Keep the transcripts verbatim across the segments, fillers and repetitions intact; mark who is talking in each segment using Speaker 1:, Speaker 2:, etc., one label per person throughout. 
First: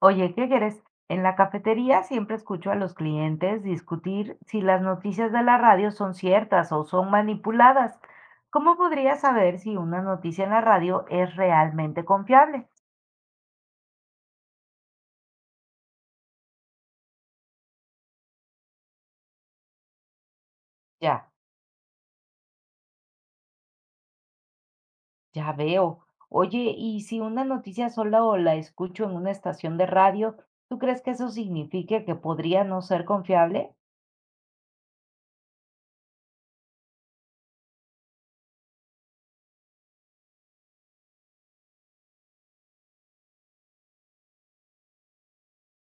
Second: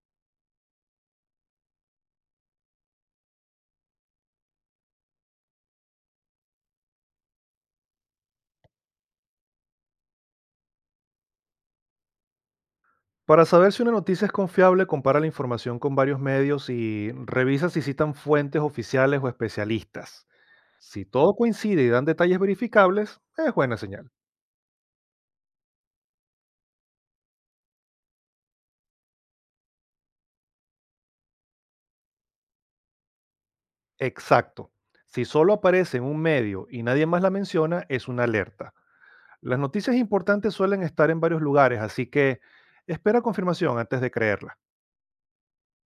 Speaker 1: Oye, ¿qué quieres? En la cafetería siempre escucho a los clientes discutir si las noticias de la radio son ciertas o son manipuladas. ¿Cómo podría saber si una noticia en la radio es realmente confiable?
Speaker 2: Para saber si una noticia es confiable, compara la información con varios medios y revisa si citan fuentes oficiales o especialistas. Si
Speaker 1: Ya,
Speaker 2: todo coincide y dan detalles verificables, es buena señal.
Speaker 1: ya veo. Oye, y si una noticia solo la escucho en una estación de radio, ¿tú crees que eso signifique que podría no ser confiable?
Speaker 2: Exacto. Si solo aparece en un medio y nadie más la menciona, es una alerta. Las noticias importantes suelen estar en varios lugares, así que espera confirmación antes de creerla.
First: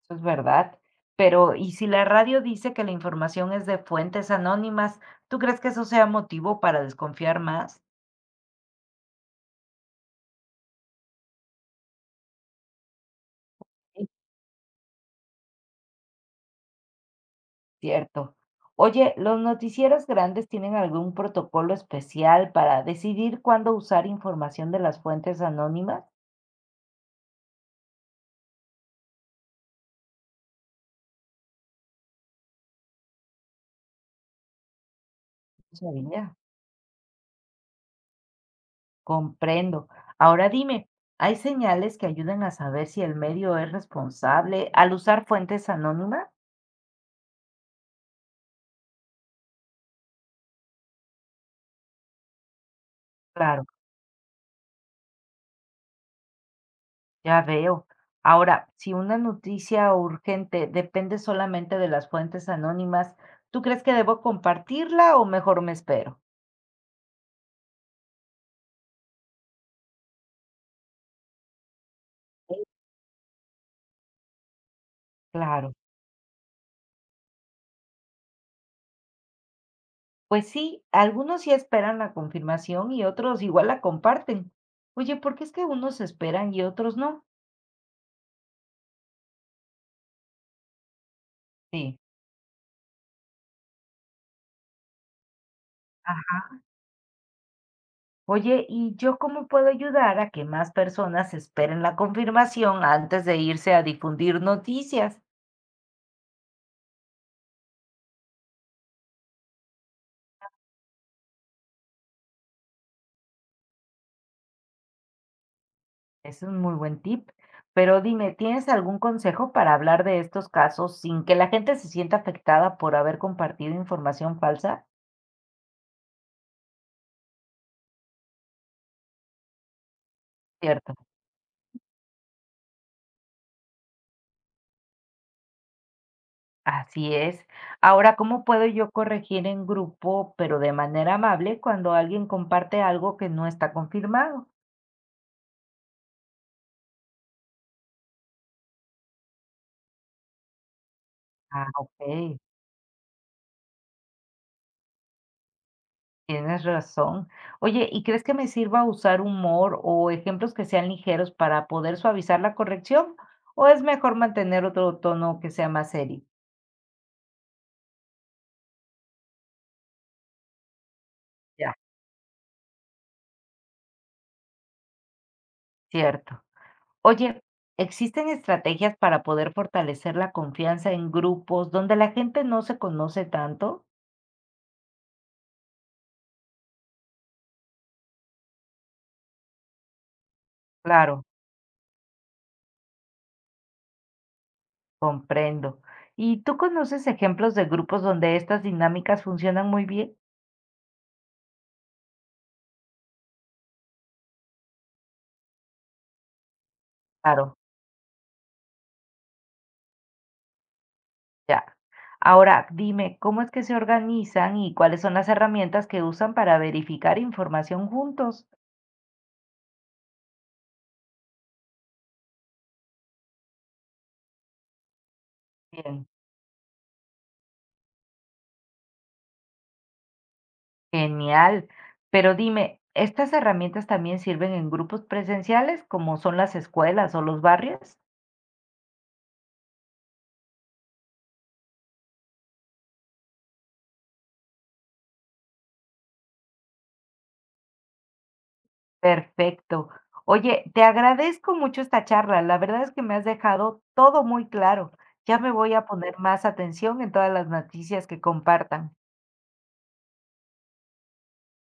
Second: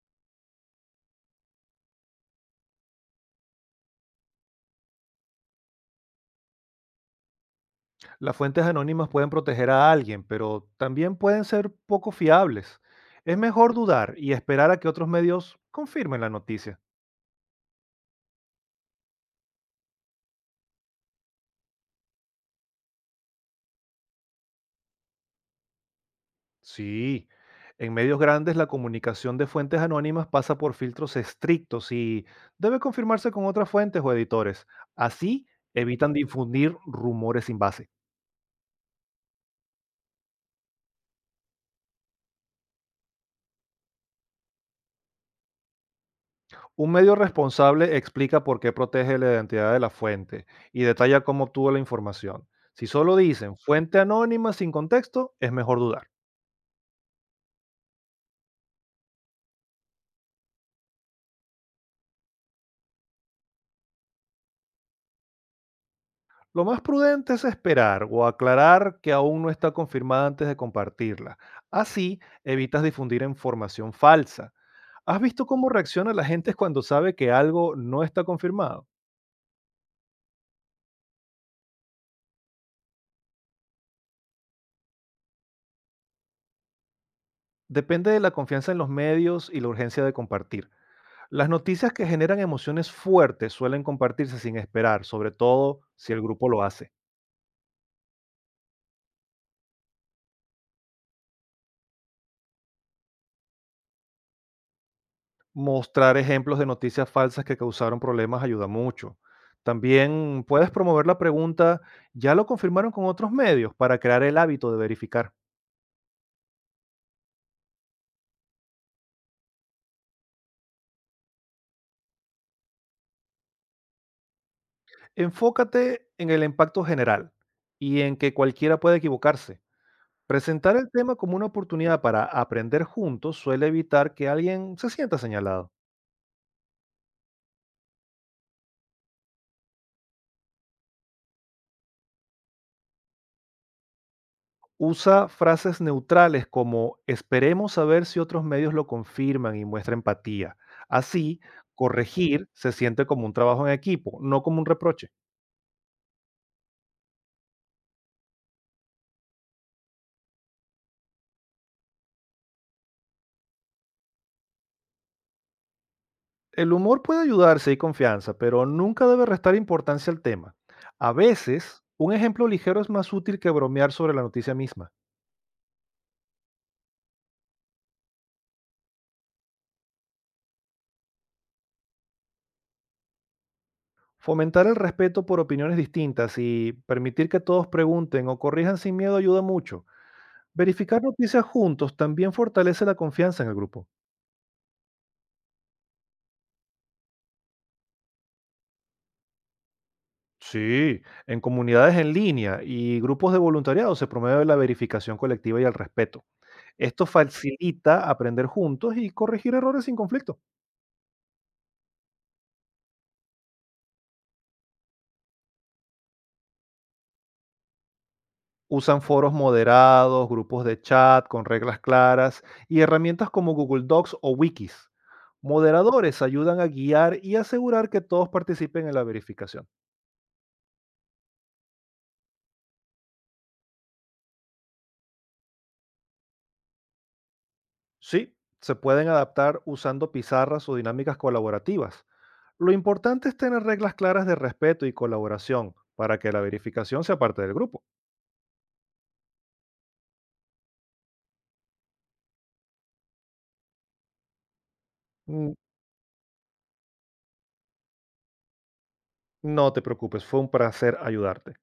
Speaker 1: Eso es verdad. Pero, ¿y si la radio dice que la información es de fuentes anónimas, ¿tú crees que eso sea motivo para desconfiar más?
Speaker 2: Las fuentes anónimas pueden proteger a alguien, pero también pueden ser poco fiables. Es mejor
Speaker 1: Es
Speaker 2: dudar y esperar a que otros medios confirmen la noticia.
Speaker 1: cierto. Oye, ¿los noticieros grandes tienen algún protocolo especial para decidir cuándo usar información de las fuentes anónimas?
Speaker 2: Sí, en medios grandes la comunicación de fuentes anónimas pasa por filtros estrictos y debe confirmarse con otras fuentes o editores. Así
Speaker 1: No
Speaker 2: evitan
Speaker 1: sabía.
Speaker 2: difundir rumores sin base.
Speaker 1: Comprendo. Ahora dime, ¿hay señales que ayuden a saber si el medio es responsable al usar fuentes anónimas?
Speaker 2: Un medio responsable explica por qué protege la identidad de la fuente y detalla cómo obtuvo la información. Si solo dicen
Speaker 1: Claro,
Speaker 2: fuente anónima sin contexto, es mejor dudar.
Speaker 1: ya veo. Ahora, si una noticia urgente depende solamente de las fuentes anónimas, ¿tú crees que debo compartirla o mejor me espero?
Speaker 2: Lo más prudente es esperar o aclarar que aún no está confirmada antes de compartirla. Así evitas difundir información falsa. ¿Has visto cómo
Speaker 1: Claro.
Speaker 2: reacciona la gente cuando sabe que algo no está confirmado?
Speaker 1: Pues sí, algunos sí esperan la confirmación y otros igual la comparten. Oye, ¿por qué es que unos esperan y otros no?
Speaker 2: Depende de la confianza en los medios y la urgencia de compartir. Las noticias
Speaker 1: Sí.
Speaker 2: que generan emociones fuertes suelen compartirse sin esperar, sobre todo si el
Speaker 1: Ajá.
Speaker 2: grupo lo hace.
Speaker 1: Oye, ¿y yo cómo puedo ayudar a que más personas esperen la confirmación antes de irse a difundir noticias?
Speaker 2: Mostrar ejemplos de noticias falsas que causaron problemas ayuda mucho. También puedes promover la pregunta, ¿ya lo confirmaron con otros medios?, para crear el hábito de verificar.
Speaker 1: Es un muy buen tip. Pero dime, ¿tienes algún consejo para hablar de estos casos sin que la gente se sienta afectada por haber compartido información falsa?
Speaker 2: Enfócate en el impacto general y en que cualquiera puede equivocarse. Presentar el
Speaker 1: Cierto.
Speaker 2: tema como una oportunidad para aprender juntos suele evitar que alguien se sienta señalado.
Speaker 1: Así es. Ahora, ¿cómo puedo yo corregir en grupo, pero de manera amable, cuando alguien comparte algo que no está confirmado?
Speaker 2: Usa frases neutrales como esperemos a ver si otros medios lo confirman y muestra empatía. Así,
Speaker 1: Ah, ok,
Speaker 2: corregir se siente como un trabajo en equipo, no como un reproche.
Speaker 1: tienes razón. Oye, ¿y crees que me sirva usar humor o ejemplos que sean ligeros para poder suavizar la corrección? ¿O es mejor mantener otro tono que sea más serio?
Speaker 2: El humor puede ayudarse y confianza, pero nunca debe restar importancia al tema. A
Speaker 1: Ya,
Speaker 2: veces, un ejemplo ligero es más útil que bromear sobre la noticia misma.
Speaker 1: cierto. Oye, ¿existen estrategias para poder fortalecer la confianza en grupos donde la gente no se conoce tanto?
Speaker 2: Fomentar el respeto por opiniones distintas y permitir que todos pregunten o corrijan sin miedo ayuda mucho. Verificar
Speaker 1: Claro.
Speaker 2: noticias juntos también fortalece la confianza en el grupo.
Speaker 1: Comprendo. ¿Y tú conoces ejemplos de grupos donde estas dinámicas funcionan muy bien?
Speaker 2: Sí, en comunidades en línea y grupos de voluntariado se promueve la verificación colectiva y el respeto. Esto
Speaker 1: Claro,
Speaker 2: facilita aprender juntos y corregir errores sin conflicto.
Speaker 1: ya. Ahora, dime, ¿cómo es que se organizan y cuáles son las herramientas que usan para verificar información juntos?
Speaker 2: Usan foros moderados, grupos de chat con reglas claras y herramientas como Google Docs o Wikis.
Speaker 1: Bien,
Speaker 2: Moderadores ayudan a guiar y asegurar que todos participen en la verificación.
Speaker 1: genial. Pero dime, ¿estas herramientas también sirven en grupos presenciales como son las escuelas o los barrios?
Speaker 2: Sí, se pueden adaptar usando pizarras o dinámicas colaborativas. Lo importante es tener reglas claras de respeto y colaboración para que la verificación sea parte del grupo.
Speaker 1: Perfecto. Oye, te agradezco mucho esta charla. La verdad es que me has dejado todo muy claro. Ya me
Speaker 2: Mm,
Speaker 1: voy a poner más atención en todas las noticias que compartan.
Speaker 2: No te preocupes, fue un placer ayudarte.